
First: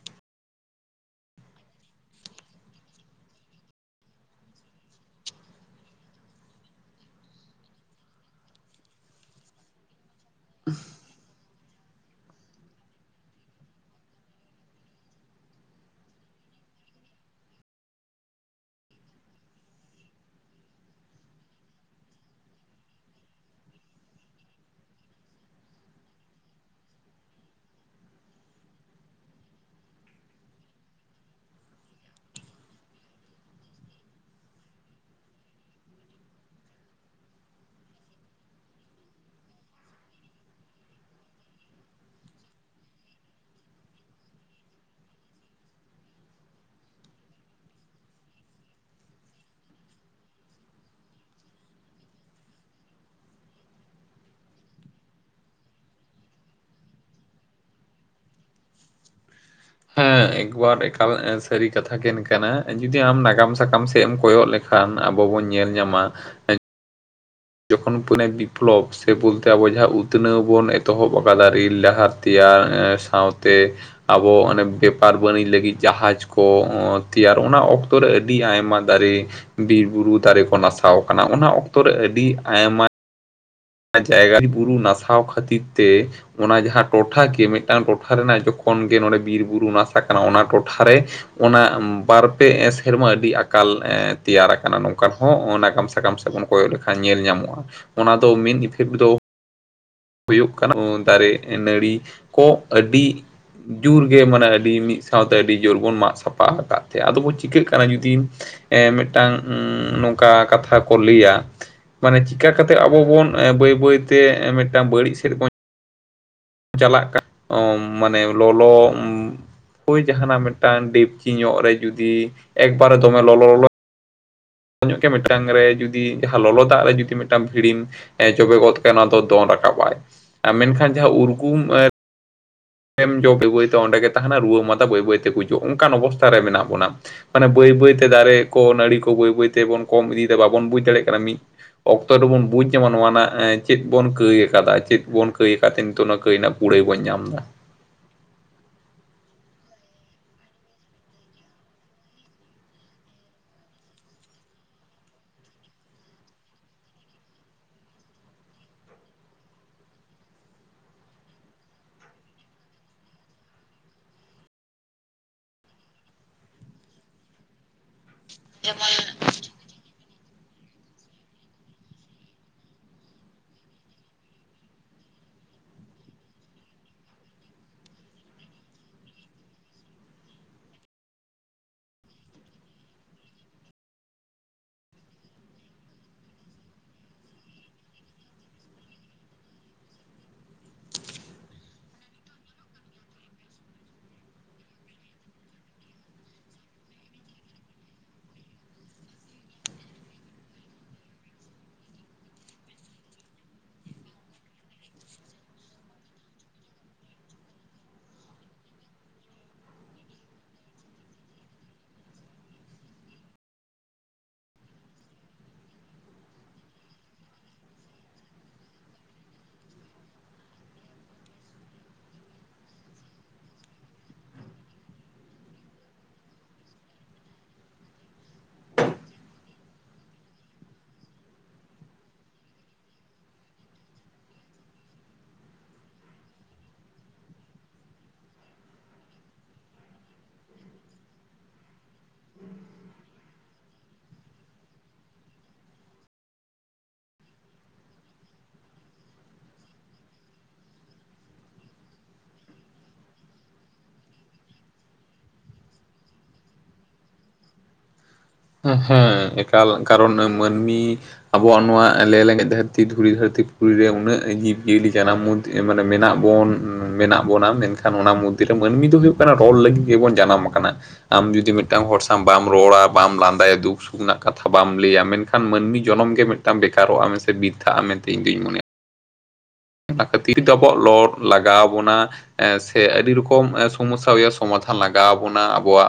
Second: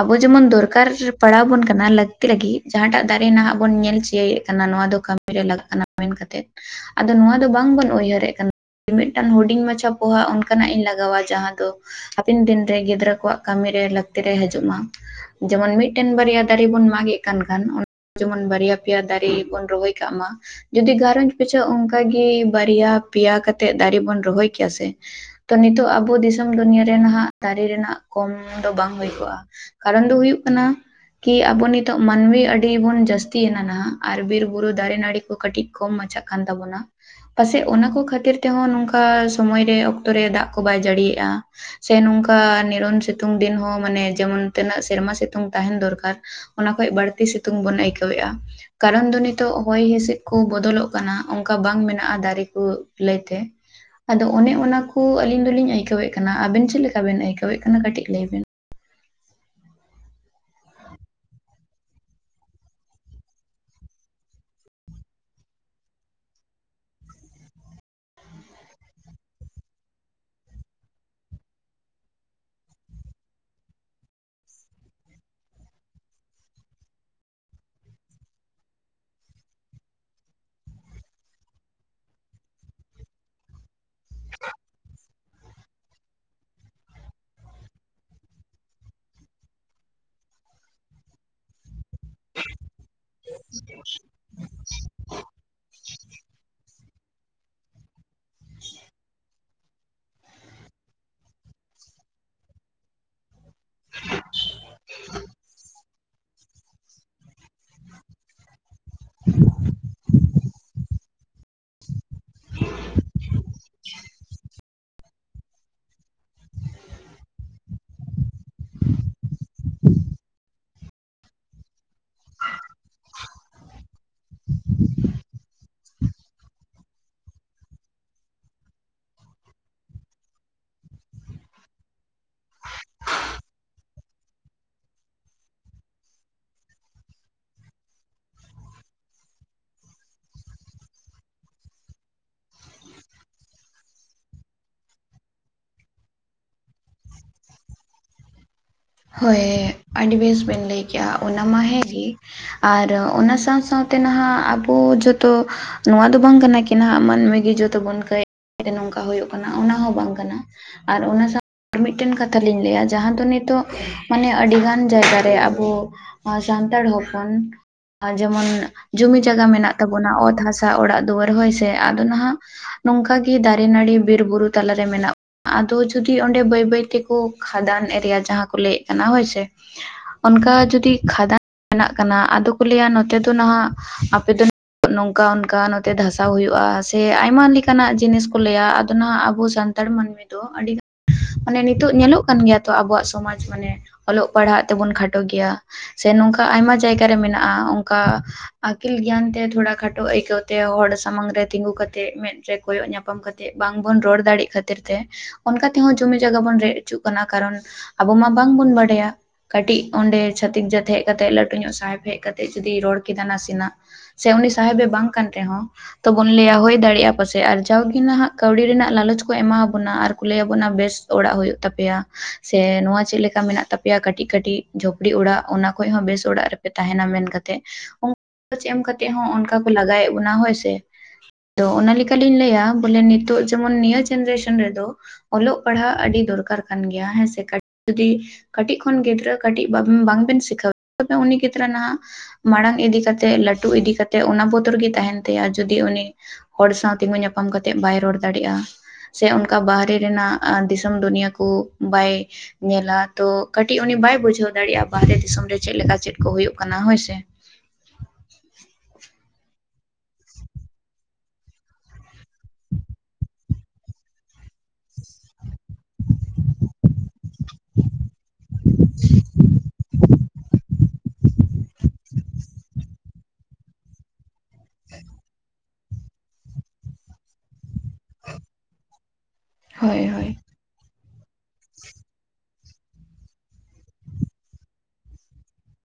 ᱟᱵᱚ ᱡᱮᱢᱚᱱ ᱫᱚᱨᱠᱟᱨ ᱯᱟᱲᱟᱣ ᱵᱚᱱ ᱠᱟᱱᱟ ᱞᱟᱹᱠᱛᱤ ᱞᱟᱹᱜᱤᱫ ᱡᱟᱦᱟᱸᱴᱟᱜ ᱫᱟᱨᱮ ᱱᱟᱦᱟᱸᱜ ᱵᱚᱱ ᱧᱮᱞ ᱪᱤᱭᱟᱹᱭᱮᱫ ᱠᱟᱱᱟ ᱱᱚᱣᱟ ᱫᱚ ᱠᱟᱹᱢᱤ ᱨᱮ ᱞᱟᱜᱟᱜ ᱠᱟᱱᱟ ᱢᱮᱱ ᱠᱟᱛᱮᱫ ᱟᱫᱚ ᱱᱚᱣᱟ ᱫᱚ ᱵᱟᱝᱵᱚᱱ ᱩᱭᱦᱟᱹᱨᱮᱫ ᱠᱟᱱ ᱠᱤ ᱢᱤᱫᱴᱟᱝ ᱦᱩᱰᱤᱧ ᱢᱟᱪᱷᱟ ᱯᱚᱦᱟ ᱚᱱᱠᱟᱱᱟᱜ ᱤᱧ ᱞᱟᱜᱟᱣᱟ ᱡᱟᱦᱟᱸ ᱫᱚ ᱦᱟᱯᱤᱱ ᱫᱤᱱᱨᱮ ᱜᱤᱫᱽᱨᱟᱹ ᱠᱚᱣᱟᱜ ᱠᱟᱹᱢᱤᱨᱮ ᱞᱟᱹᱠᱛᱤ ᱨᱮ ᱦᱟᱹᱡᱩᱜ ᱢᱟ᱾ ᱡᱮᱢᱚᱱ ᱢᱤᱴᱴᱮᱱ ᱵᱟᱨᱭᱟ ᱫᱟᱨᱮ ᱵᱚᱱ ᱢᱟᱜ ᱮᱫ ᱠᱟᱱ ᱠᱷᱟᱱ ᱚᱱ ᱡᱮᱢᱚᱱ ᱵᱟᱨᱭᱟ ᱯᱮᱭᱟ ᱫᱟᱨᱮ ᱵᱚᱱ ᱨᱚᱦᱚᱭ ᱠᱟᱜ ᱢᱟ ᱡᱩᱫᱤ ᱜᱟᱭ ᱨᱚᱸᱡᱽ ᱯᱤᱪᱷᱟᱹ ᱚᱝᱠᱟᱜᱮ ᱵᱟᱨᱭᱟ ᱯᱮᱭᱟ ᱠᱟᱛᱮᱜ ᱫᱟᱨᱮ ᱵᱚᱱ ᱨᱚᱦᱚᱭ ᱠᱮᱭᱟ ᱥᱮ ᱛᱚ ᱱᱤᱛᱚᱜ ᱟᱵᱚ ᱫᱤᱥᱚᱢ ᱫᱩᱱᱤᱭᱟᱹ ᱨᱮ ᱱᱟᱦᱟᱸᱜ ᱫᱟᱨᱮ ᱨᱮᱱᱟᱜ ᱠᱚᱢ ᱫᱚ ᱵᱟᱝ ᱦᱩᱭ ᱠᱚᱜᱼᱟ᱾ ᱠᱟᱨᱚᱱ ᱫᱚ ᱦᱩᱭᱩᱜ ᱠᱟᱱᱟ ᱠᱤ ᱟᱵᱚ ᱱᱤᱛᱚᱜ ᱢᱟᱹᱱᱢᱤ ᱟᱹᱰᱤ ᱵᱩᱱ ᱡᱟᱹᱥᱛᱤᱭᱮᱱᱟ ᱱᱟᱦᱟᱸᱜ ᱟᱨ ᱵᱤᱨ ᱵᱩᱨᱩ ᱫᱟᱨᱮ ᱱᱟᱹᱲᱤ ᱠᱚ ᱠᱟᱹᱴᱤᱡ ᱠᱚᱢ ᱢᱟᱪᱷᱟᱜ ᱠᱟᱱ ᱛᱟᱵᱚᱱᱟ᱾ ᱯᱟᱥᱮᱡ ᱚᱱᱟ ᱠᱚ ᱠᱷᱟᱹᱛᱤᱨ ᱛᱮᱦᱚᱸ ᱱᱚᱝᱠᱟ ᱥᱚᱢᱚᱭᱨᱮ ᱚᱠᱛᱚ ᱨᱮ ᱫᱟᱜ ᱠᱚ ᱵᱟᱭ ᱡᱟᱹᱲᱤᱭᱮᱜᱼᱟ᱾ ᱥᱮ ᱱᱩᱝᱠᱟ ᱱᱤᱨᱚᱱ ᱥᱤᱛᱩᱝ ᱫᱤᱱ ᱦᱚᱸ ᱢᱟᱱᱮ ᱡᱮᱢᱚᱱ ᱛᱤᱱᱟᱹᱜ ᱥᱮᱨᱢᱟ ᱥᱤᱛᱩᱝ ᱛᱟᱦᱮᱸᱱ ᱫᱚᱨᱠᱟᱨ᱾ ᱚᱱᱟ ᱠᱷᱚᱡ ᱵᱟᱹᱲᱛᱤ ᱥᱤᱛᱩᱝ ᱵᱚᱱ ᱟᱹᱭᱠᱟᱹᱣᱮᱜᱼᱟ ᱠᱟᱨᱚᱱ ᱫᱚ ᱱᱤᱛᱚᱜ ᱦᱚᱭ ᱦᱤᱸᱥᱤᱫ ᱠᱩ ᱵᱚᱫᱚᱞᱚᱜ ᱠᱟᱱᱟ ᱚᱝᱠᱟ ᱵᱟᱝ ᱢᱮᱱᱟᱜᱼᱟ ᱫᱟᱨᱮ ᱠᱚ ᱞᱟᱹᱭᱛᱮ ᱟᱫᱚ ᱚᱱᱮ ᱚᱱᱟ ᱠᱩ ᱟᱹᱞᱤᱧ ᱫᱚᱞᱤᱧ ᱟᱹᱭᱠᱟᱹᱣᱮᱫ ᱠᱟᱱᱟ ᱟᱵᱮᱱ ᱪᱮᱫ ᱞᱮᱠᱟᱵᱮᱱ ᱟᱹᱭᱠᱟᱹᱣᱮᱫ ᱠᱟᱱᱟ ᱠᱟᱹᱴᱤᱡ ᱞᱟᱹᱭᱵᱤᱱ᱾ ᱦᱮᱸ ᱮᱠᱵᱟᱨ ᱮᱠᱟᱞ ᱮᱸ ᱥᱟᱹᱨᱤ ᱠᱟᱛᱷᱟ ᱜᱮᱱ ᱠᱟᱱᱟ ᱡᱩᱫᱤ ᱟᱢ ᱱᱟᱜᱟᱢ ᱥᱟᱠᱟᱢ ᱥᱮᱫ ᱮᱢ ᱠᱚᱭᱚᱜ ᱞᱮᱠᱷ ᱠᱷᱟᱱ ᱟᱵᱚ ᱵᱚᱱ ᱧᱮᱞ ᱧᱟᱢᱟ ᱮᱸ ᱡᱚᱠᱷᱚᱱ ᱯᱩᱱᱮ ᱵᱤᱯᱞᱚᱵᱽ ᱥᱮ ᱵᱚᱞᱛᱮ ᱟᱵᱚ ᱡᱟᱦᱟᱸ ᱩᱛᱱᱟᱹᱣ ᱵᱚᱱ ᱮᱛᱚᱦᱚᱵ ᱟᱠᱟᱫᱟ ᱨᱤᱞ ᱰᱟᱦᱟᱨ ᱛᱤᱭᱟᱨ ᱮᱸᱥ ᱥᱟᱶᱛᱮ ᱟᱵᱚ ᱚᱱᱮ ᱵᱮᱯᱟᱨ ᱵᱟᱹᱱᱤᱡᱽ ᱞᱟᱹᱜᱤᱫ ᱡᱟᱦᱟᱡᱽ ᱠᱚ ᱚᱸ ᱛᱮᱭᱟᱨ ᱚᱱᱟ ᱚᱠ ᱚᱠᱛᱚ ᱨᱮ ᱟᱹᱰᱤ ᱟᱭᱢᱟ ᱫᱟᱨᱤ ᱵᱤᱨ ᱵᱩᱨᱩ ᱫᱟᱨᱤ ᱠᱚ ᱱᱟᱥᱟᱣ ᱠᱟᱱᱟ ᱚᱱᱟ ᱚᱠᱛᱚ ᱨᱮ ᱟᱹᱰᱤ ᱟᱭᱢᱟ ᱡᱟᱭᱜᱟ ᱵᱩᱨᱩ ᱱᱟᱥᱟᱣ ᱠᱷᱟᱹᱛᱤᱨ ᱛᱮ ᱚᱱᱟ ᱡᱟᱦᱟᱸ ᱴᱚᱴᱷᱟ ᱠᱤᱭᱟᱹ ᱢᱤᱫᱴᱟᱝ ᱴᱚᱴᱷᱟ ᱨᱮᱱᱟᱜ ᱡᱚᱠᱷᱚᱱ ᱜᱮ ᱱᱚᱰᱮ ᱵᱤᱨ ᱵᱩᱨᱩ ᱱᱟᱥᱟᱜ ᱠᱟᱱᱟ ᱚᱱᱟ ᱴᱚᱴᱷᱟᱨᱮ ᱚᱱᱟ ᱵᱟᱨᱯᱮ ᱥᱮᱨᱢᱟ ᱟᱹᱰᱤ ᱟᱠᱟᱞ ᱮᱸᱫ ᱛᱮᱭᱟᱨ ᱟᱠᱟᱱᱟ ᱱᱚᱝᱠᱟᱱ ᱦᱚᱸ ᱚᱸ ᱱᱟᱜᱟᱢ ᱥᱟᱠᱟᱢ ᱥᱮᱫ ᱵᱚᱱ ᱠᱚᱭᱚᱜ ᱞᱮᱠᱷᱟᱱ ᱧᱮᱞ ᱧᱟᱢᱚᱜᱼᱟ ᱚᱱᱟᱫ ᱛᱚ ᱢᱮᱱ ᱤᱯᱷᱮᱠᱴ ᱫᱚ ᱦᱩᱭᱩᱜ ᱠᱟᱱᱟ ᱫᱟᱨᱮ ᱱᱟᱹᱲᱤ ᱠᱚ ᱟᱹᱰᱤ ᱡᱩᱨ ᱜᱮ ᱢᱟᱱᱮ ᱟᱹᱰᱤ ᱢᱤᱫ ᱥᱟᱶᱛᱮ ᱟᱹᱰᱤ ᱡᱳᱨ ᱵᱚᱱ ᱢᱟᱜ ᱥᱟᱯᱷᱟ ᱟᱫᱟᱠ ᱛᱮ ᱟᱫᱚ ᱵᱚᱱ ᱪᱤᱠᱟᱹᱜ ᱠᱟᱱᱟ ᱡᱩᱫᱤ ᱮᱸ ᱢᱤᱫᱴᱟᱝ ᱩᱸ ᱱᱚᱝᱠᱟ ᱠᱟᱛᱷᱟ ᱠᱚ ᱞᱟᱹᱭᱟ᱾ ᱢᱟᱱᱮ ᱪᱤᱠᱟ ᱠᱟᱛᱮᱜ ᱟᱵ ᱟᱵᱚ ᱵᱚᱱ ᱮᱸ ᱵᱟᱹᱭ ᱵᱟᱹᱭᱛᱮ ᱢᱤᱫᱴᱟᱝ ᱵᱟᱹᱲᱤᱡ ᱥᱮᱫ ᱵᱚᱱ ᱪᱟᱞᱟᱜ ᱠᱟᱱ ᱚ ᱢᱟᱱᱮ ᱞᱚᱞᱚ ᱦᱳᱭ ᱡᱟᱦᱱᱟᱜ ᱢᱤᱫᱴᱟᱝ ᱰᱮᱠᱪᱤ ᱧᱚᱜ ᱨᱮ ᱡᱩᱫᱤ ᱮᱠᱵᱟᱨᱮ ᱫᱚᱢᱮ ᱞᱚᱞᱚ ᱞᱚᱞᱚ ᱧᱚᱜ ᱜᱮ ᱢᱤᱫᱴᱟᱝ ᱨᱮ ᱡᱩᱫᱤ ᱡᱟᱦᱟᱸ ᱞᱚᱞᱚ ᱫᱟᱜ ᱨᱮ ᱡᱩᱫᱤ ᱢᱤᱫᱴᱟᱝ ᱵᱷᱤᱲᱤᱢ ᱮᱸ ᱡᱚᱵᱮ ᱜᱚᱫ ᱠᱟᱭᱟᱢ ᱟᱫᱚ ᱫᱚᱱ ᱨᱟᱠᱟᱵ-ᱟᱭ᱾ ᱢᱮᱱᱠᱷᱟᱱ ᱡᱟᱦᱟᱸ ᱩᱨᱜᱩᱢ ᱮᱸ ᱮᱢ ᱡᱚᱜ ᱵᱟᱹᱭ ᱵᱟᱹᱭᱛᱮ ᱚᱸᱰᱮ ᱜᱮ ᱛᱟᱦᱮᱱᱟ᱾ ᱨᱩᱣᱟᱹ ᱢᱟᱫᱟ ᱵᱟᱹᱭ ᱵᱟᱹᱭ ᱜᱡᱩᱜ ᱚᱱᱟᱱ ᱚᱵᱚᱥᱛᱛᱟ ᱨᱮ ᱢᱮᱱᱟᱜ ᱵᱚᱱᱟ᱾ ᱢᱟᱱᱮ ᱵᱟᱹᱭ ᱵᱟᱹᱭᱛᱮ ᱫᱟᱨᱮ ᱠᱚ ᱱᱟᱲᱤ ᱠᱚ ᱵᱟᱹᱭ ᱵᱟᱹᱭ ᱛᱮᱵᱚᱱ ᱠᱚᱢ ᱤᱫᱤᱭᱟ ᱵᱟᱵᱚᱱ ᱵᱩᱡᱽ ᱫᱟᱲᱮᱭᱟᱜ ᱠᱟᱱᱟ ᱢᱤᱫ ᱚᱠᱛᱚ ᱨᱮᱵᱩᱱ ᱵᱩᱡ ᱧᱟᱢᱟ ᱱᱚᱣᱟ ᱨᱮᱱᱟᱜ ᱮᱸ ᱪᱮᱫ ᱵᱚᱱ ᱠᱟᱹᱭ ᱟᱠᱟᱫᱟ, ᱪᱮᱫ ᱵᱚᱱ ᱠᱟᱹᱭ ᱟᱠᱟᱫᱟ ᱛᱮ ᱱᱤᱛᱚᱜ ᱚᱱᱟ ᱠᱟᱹᱭ ᱨᱮᱱᱟᱜ ᱠᱩᱲᱟᱹᱭ ᱵᱟᱹᱧ ᱧᱟᱢ ᱫᱟ᱾ ᱦᱳᱭ ᱦᱮᱸ᱾ ᱟᱹᱰᱤ ᱵᱮᱥ ᱵᱮᱱ ᱞᱟᱹᱭ ᱠᱮᱫᱮᱜᱼᱟ ᱚᱱᱟ ᱢᱟ ᱦᱮᱸ ᱜᱮ᱾ ᱟᱨ ᱚᱱᱟ ᱥᱟᱶ ᱥᱟᱶᱛᱮ ᱱᱟᱦᱟᱜ ᱟᱵᱚ ᱡᱚᱛᱚ ᱱᱚᱣᱟ ᱫᱚ ᱵᱟᱝ ᱠᱟᱱᱟ ᱠᱤ ᱱᱦᱟᱸᱜ ᱢᱟᱹᱱᱢᱤ ᱜᱮ ᱡᱚᱛᱚ ᱵᱚᱱ ᱠᱟᱹᱭ [inaudible] ᱱᱚᱝᱠᱟ ᱦᱩᱭᱩᱜ ᱠᱟᱱᱟ ᱚᱱᱟ ᱦᱚᱸ ᱵᱟᱝ ᱠᱟᱱᱟ᱾ ᱟᱨ ᱚᱱᱟ ᱥᱟᱶᱛᱮ ᱟᱨ ᱢᱤᱫᱴᱮᱱ ᱠᱟᱛᱷᱟ ᱞᱤᱧ ᱞᱟᱹᱭᱟ ᱡᱟᱦᱟᱸ ᱫᱚ ᱱᱤᱛᱚᱜ ᱢᱟᱱᱮ ᱟᱹᱰᱤᱜᱟᱱ ᱡᱟᱭᱜᱟᱨ ᱨᱮ ᱟᱵᱚ ᱥᱟᱱᱛᱟᱲ ᱦᱚᱯᱚᱱ ᱟ ᱡᱮᱢᱚᱱ ᱡᱚᱢᱤ ᱡᱟᱭᱜᱟ ᱢᱮᱱᱟᱜ ᱛᱟᱵᱚᱱᱟ᱾ ᱚᱛ ᱦᱟᱥᱟ ᱚᱲᱟᱜ ᱫᱩᱣᱟᱹᱨ ᱦᱚᱭ ᱥᱮ᱾ ᱟᱫᱚ ᱱᱟᱦᱟᱜ ᱱᱚᱝᱠᱟᱜᱤ ᱫᱟᱨᱮ ᱱᱟᱹᱲᱤ ᱵᱤᱨᱵᱩᱨᱩ ᱛᱟᱞᱟᱨᱮ ᱢᱮᱱᱟᱜ ᱟᱫᱚ ᱡᱩᱫᱤ ᱚᱸᱰᱮ ᱵᱟᱹᱭ ᱵᱟᱹᱭ ᱛᱮᱠᱚ ᱠᱷᱟᱫᱟᱱ ᱮᱨᱤᱭᱟ ᱡᱟᱦᱟᱸ ᱠᱚ ᱞᱟᱹᱭᱮᱫ ᱠᱟᱱᱟ ᱦᱳᱭᱥᱮ᱾ ᱚᱱᱠᱟ ᱡᱩᱚᱫᱤ ᱠᱷᱟᱫᱟᱱ [inaudible] ᱠᱟᱱᱟ᱾ ᱟᱫᱚ ᱠᱚ ᱞᱟᱹᱭᱟ ᱱᱚᱛᱮ ᱫᱚ ᱱᱟᱦᱟᱜ ᱟᱯᱮ ᱫᱚ ᱱᱚᱝᱠᱟ ᱚᱱᱠᱟ ᱱᱚᱛᱮ ᱫᱷᱟᱥᱟᱣ ᱦᱩᱭᱩᱜᱼᱟ ᱥᱮ ᱟᱭᱢᱟ ᱞᱮᱠᱟᱱᱟᱜ ᱡᱤᱱᱤᱥ ᱠᱚ ᱞᱟᱹᱭᱟ ᱟᱫᱚ ᱱᱟᱦᱟᱜ ᱟᱵᱚ ᱥᱟᱱ ᱛᱟᱲ ᱢᱟᱹᱱᱢᱤ ᱫᱚ ᱟᱹᱰᱤᱜᱟᱱ᱾ ᱢᱟᱱᱮ ᱱᱤᱛᱚᱜ ᱧᱮᱞᱚᱜ ᱠᱟᱱ ᱜᱮᱭᱟ ᱛᱚ ᱟᱵᱚᱣᱟᱜ ᱥᱚᱢᱟᱡᱽ ᱢᱟᱱᱮ ᱚᱞᱚᱜ ᱯᱟᱲᱦᱟᱜ ᱛᱮᱵᱚᱱ ᱠᱷᱟᱴᱚ ᱜᱮᱭᱟ᱾ ᱥᱮ ᱱᱚᱝᱠᱟ ᱟᱭᱢᱟ ᱡᱟᱭᱜᱟᱟᱨᱮ ᱢᱮᱱᱟᱜᱼᱟ᱾ ᱚᱱᱠᱟ ᱟᱹᱠᱤᱞ ᱜᱮᱭᱟᱱ ᱛᱮ ᱛᱷᱚᱲᱟ ᱠᱷᱟᱴᱚ ᱟᱹᱭᱠᱟᱹᱣ ᱛᱮ, ᱦᱚᱲ ᱥᱟᱢᱟᱝ ᱨᱮ ᱛᱤᱸᱜᱩ ᱠᱟᱛᱮᱫ ᱢᱮᱫ ᱨᱮ ᱠᱚᱭᱚᱜ ᱧᱟᱯᱟᱢ ᱠᱟᱛ ᱛᱮᱜ ᱵᱟᱝᱵᱚᱱ ᱨᱚᱲ ᱫᱟᱲᱮᱜ ᱠᱷᱟᱹᱛᱤᱨ ᱛᱮ ᱚᱱᱠᱟ ᱛᱮᱦᱚᱸ ᱡᱚᱢᱤ ᱡᱟᱭᱜᱟ ᱵᱚᱱ ᱨᱮᱡ ᱦᱚᱪᱚᱜ ᱠᱟᱱᱟ᱾ ᱠᱟᱨᱚᱱ ᱟᱵᱚ ᱢᱟ ᱵᱟᱝᱵᱚᱱ ᱵᱟᱰᱟᱭᱟ᱾ ᱠᱟᱹᱴᱤᱡ ᱚᱸᱰᱮ ᱪᱷᱟᱹᱛᱤᱠ ᱡᱟᱹᱛ ᱦᱮᱡ ᱠᱟᱛᱮᱜ, ᱞᱟᱹᱴᱩ ᱧᱚᱜ ᱥᱟᱦᱮᱵᱽ ᱦᱮᱡ ᱠᱟᱛᱮᱜ ᱡᱩᱫᱤ ᱨᱚᱲ ᱠᱮᱫᱟ ᱱᱟᱥᱮᱱᱟᱜ ᱥᱮ ᱩᱱᱤ ᱥᱟᱦᱮᱵᱮ ᱵᱟᱜ ᱠᱟᱱ ᱨᱮᱦᱚᱸ ᱛᱚᱵᱚᱱ ᱞᱟᱹᱭᱟ ᱦᱳᱭ ᱫᱟᱲᱮᱭᱟᱜᱼᱟ ᱯᱟᱥᱮᱡ ᱟᱨ ᱡᱟᱣᱜᱮ ᱱᱟᱦᱟᱜ ᱠᱟᱹᱣᱰᱤ ᱨᱮᱱᱟᱜ ᱞᱟᱞᱚᱪ ᱠᱚ ᱮᱢᱟᱵᱚᱱᱟ ᱟᱨ ᱠᱚ ᱞᱟᱹᱭᱟᱵᱚᱱᱟ ᱵᱮᱥ ᱚᱲᱟᱜ ᱦᱩᱭᱩᱜ ᱛᱟᱯᱮᱭᱟ᱾ ᱥᱮ ᱱᱚᱣᱟ ᱪᱮᱫ ᱞᱮᱠᱟ ᱢᱮᱱᱟᱜ ᱛᱟᱯᱮᱭᱟ ᱠᱟᱹᱴᱤᱡ ᱠᱟᱹᱴᱤᱡ ᱡᱷᱚᱯᱲᱤ ᱚᱲᱟᱜ ᱚᱱᱟ ᱠᱷᱚᱡ ᱦᱚᱸ ᱵᱮᱥ ᱚᱲᱟᱜ ᱨᱮᱯᱮ ᱛᱟᱦᱮᱱᱟ ᱢᱮᱱ ᱠᱟᱛᱮᱫ᱾ ᱚ [inaudible] ᱮᱢ ᱠᱟᱛᱮᱜ ᱦᱟᱸ ᱚᱱᱠᱟ ᱠᱚ ᱞᱟᱜᱟᱭᱮᱫ ᱵᱚᱱᱟ ᱦᱳᱭ ᱥᱮ᱾ ᱛᱚ ᱚᱱᱮ ᱞᱮᱠᱟᱞᱤᱧ ᱞᱟᱹᱭᱟ ᱵᱚᱞᱮ ᱱᱤᱛᱚᱜ ᱡᱮᱢᱚᱱ ᱱᱤᱭᱟᱹ ᱡᱮᱱᱟᱨᱮᱥᱚᱱ ᱨᱮᱫᱚ ᱚᱞᱚᱜ ᱯᱟᱲᱦᱟᱜ ᱟᱹᱰᱤ ᱫᱚᱨᱠᱟᱨ ᱠᱟᱱ ᱜᱮᱭᱟ ᱦᱮᱸᱥᱮ? ᱡᱩᱫᱤ ᱠᱟᱹᱴᱤᱡ ᱠᱷᱚᱱ ᱜᱤᱫᱽᱨᱟᱹ ᱠᱟᱹᱴᱤᱡ ᱵᱟᱵᱤᱱ ᱵᱟᱝᱵᱤᱱ ᱥᱤᱠᱷᱟᱹᱣ ᱛᱚᱵᱮ ᱩᱱᱤ ᱜᱤᱫᱽᱨᱟᱹ ᱱᱟᱦᱟᱜ ᱢᱟᱲᱟᱝ ᱤᱫᱤ ᱠᱟᱛᱮᱜ ᱞᱟᱹᱴᱩ ᱤᱫᱤ ᱠᱟᱛ ᱛᱮ ᱚᱱᱟ ᱵᱚᱛᱚᱨ ᱜᱮ ᱛᱟᱦᱮᱱ ᱛᱟᱭᱟ ᱟᱨ ᱡᱩᱫᱤ ᱩᱱᱤ ᱦᱚᱲ ᱛᱤᱸᱜᱩ ᱧᱟᱯᱟᱢ ᱠᱟᱛᱮᱫ ᱵᱟᱭ ᱨᱚᱲ ᱫᱟᱲᱮᱭᱟᱜᱼᱟ᱾ ᱥᱮ ᱚᱱᱠᱟ ᱵᱟᱦᱨᱮ ᱨᱮᱱᱟᱜ ᱫᱤᱥᱚᱢ ᱫᱩᱱᱤᱭᱟᱹ ᱠᱚ ᱵᱟᱭ ᱧᱮᱞᱟ ᱛᱚ ᱠᱟᱹᱴᱤᱡ ᱩᱱᱤ ᱵᱩᱡᱷᱟᱹᱣ ᱫᱟᱲᱮᱭᱟᱜᱼᱟ ᱵᱟᱦᱦᱨᱮ ᱫᱤᱥᱚᱢ ᱨᱮ ᱪᱮᱫᱞᱮᱠᱟ ᱪᱮᱫ ᱠᱚ ᱦᱩᱭᱩᱜ ᱠᱟᱱᱟ ᱦᱳᱭᱥᱮ᱾ ᱦᱮᱸ ᱦᱮᱸ ᱮᱠᱟᱞ ᱠᱟᱨᱚᱱ ᱢᱟᱹᱱᱢᱤ ᱟᱵᱚᱣᱟᱜ ᱱᱚᱣᱟ ᱞᱮᱸᱞᱮᱜᱮᱠᱸᱜᱮᱡ ᱫᱷᱟᱨᱛᱤᱫ ᱫᱷᱩᱨᱤ ᱫᱷᱟᱲᱨᱛᱤ ᱯᱩᱨᱤ ᱨᱮ ᱩᱱᱟᱹᱜ ᱡᱤᱵᱽ ᱡᱤᱭᱟᱹᱞᱤ ᱡᱟᱱᱟᱢ ᱵᱚᱱ ᱢᱟᱱᱮ ᱢᱮᱱᱟᱜ ᱵᱚᱱ ᱢᱮᱱᱟᱜ ᱵᱚᱱᱟ ᱢᱮᱱᱠᱷᱟᱱ ᱚᱱᱟ ᱢᱚᱫᱽᱫᱷᱮ ᱨᱮ ᱢᱟᱹᱱᱢᱤ ᱫᱚ ᱦᱩᱭᱰᱩᱜ ᱠᱟᱱᱟ ᱨᱚᱲ ᱞᱟᱹᱜᱤᱫ ᱜᱮᱵᱚᱱ ᱡᱟᱱᱟᱢ ᱟᱠᱟᱱᱟ᱾ ᱠᱟᱱᱟ ᱟᱢ ᱡᱩᱫᱤ ᱢᱤᱫᱴᱟᱝ ᱦᱚᱲ ᱥᱟᱶ ᱵᱟᱢ ᱨᱚᱲᱟ᱾ ᱵᱟᱢ ᱞᱟᱸᱫᱟᱭᱟ ᱫᱩᱠ ᱥᱩᱠ ᱨᱮᱱᱟᱜ ᱠᱟᱛᱷᱟ ᱵᱟᱢ ᱞᱟᱹᱭᱟ ᱢᱮᱱᱠᱷᱟᱱ ᱢᱟᱹᱱᱢᱤ ᱡᱚᱱᱚᱢ ᱜᱮ ᱢᱤᱫᱴᱟᱝ ᱵᱮᱠᱟᱨᱚᱜᱼᱟ ᱢᱮᱱᱥᱮ᱾ ᱥᱮ ᱵᱤᱨᱛᱷᱼᱟ ᱢᱮᱱᱛᱮ ᱤᱧ ᱫᱩᱧ ᱢᱚᱱᱮᱭᱟ᱾ ᱦᱳᱭ ᱚᱱᱟ ᱦᱳᱭ ᱠᱷᱟᱹᱛᱤᱨ ᱟᱵᱚᱣᱟᱜ ᱞᱚᱲ ᱞᱟᱜᱟᱣ ᱵᱚᱱᱟ᱾ ᱮ ᱥᱮ ᱟᱹᱰᱤ ᱨᱚᱠᱚᱢ ᱥᱚᱢᱚᱥᱥᱟ ᱦᱩᱭᱩᱜ ᱥᱚᱢᱟᱫᱷᱟᱱ ᱞᱟᱜᱟᱣ ᱟᱵᱚᱱᱟ ᱟᱵᱚᱣᱟᱜ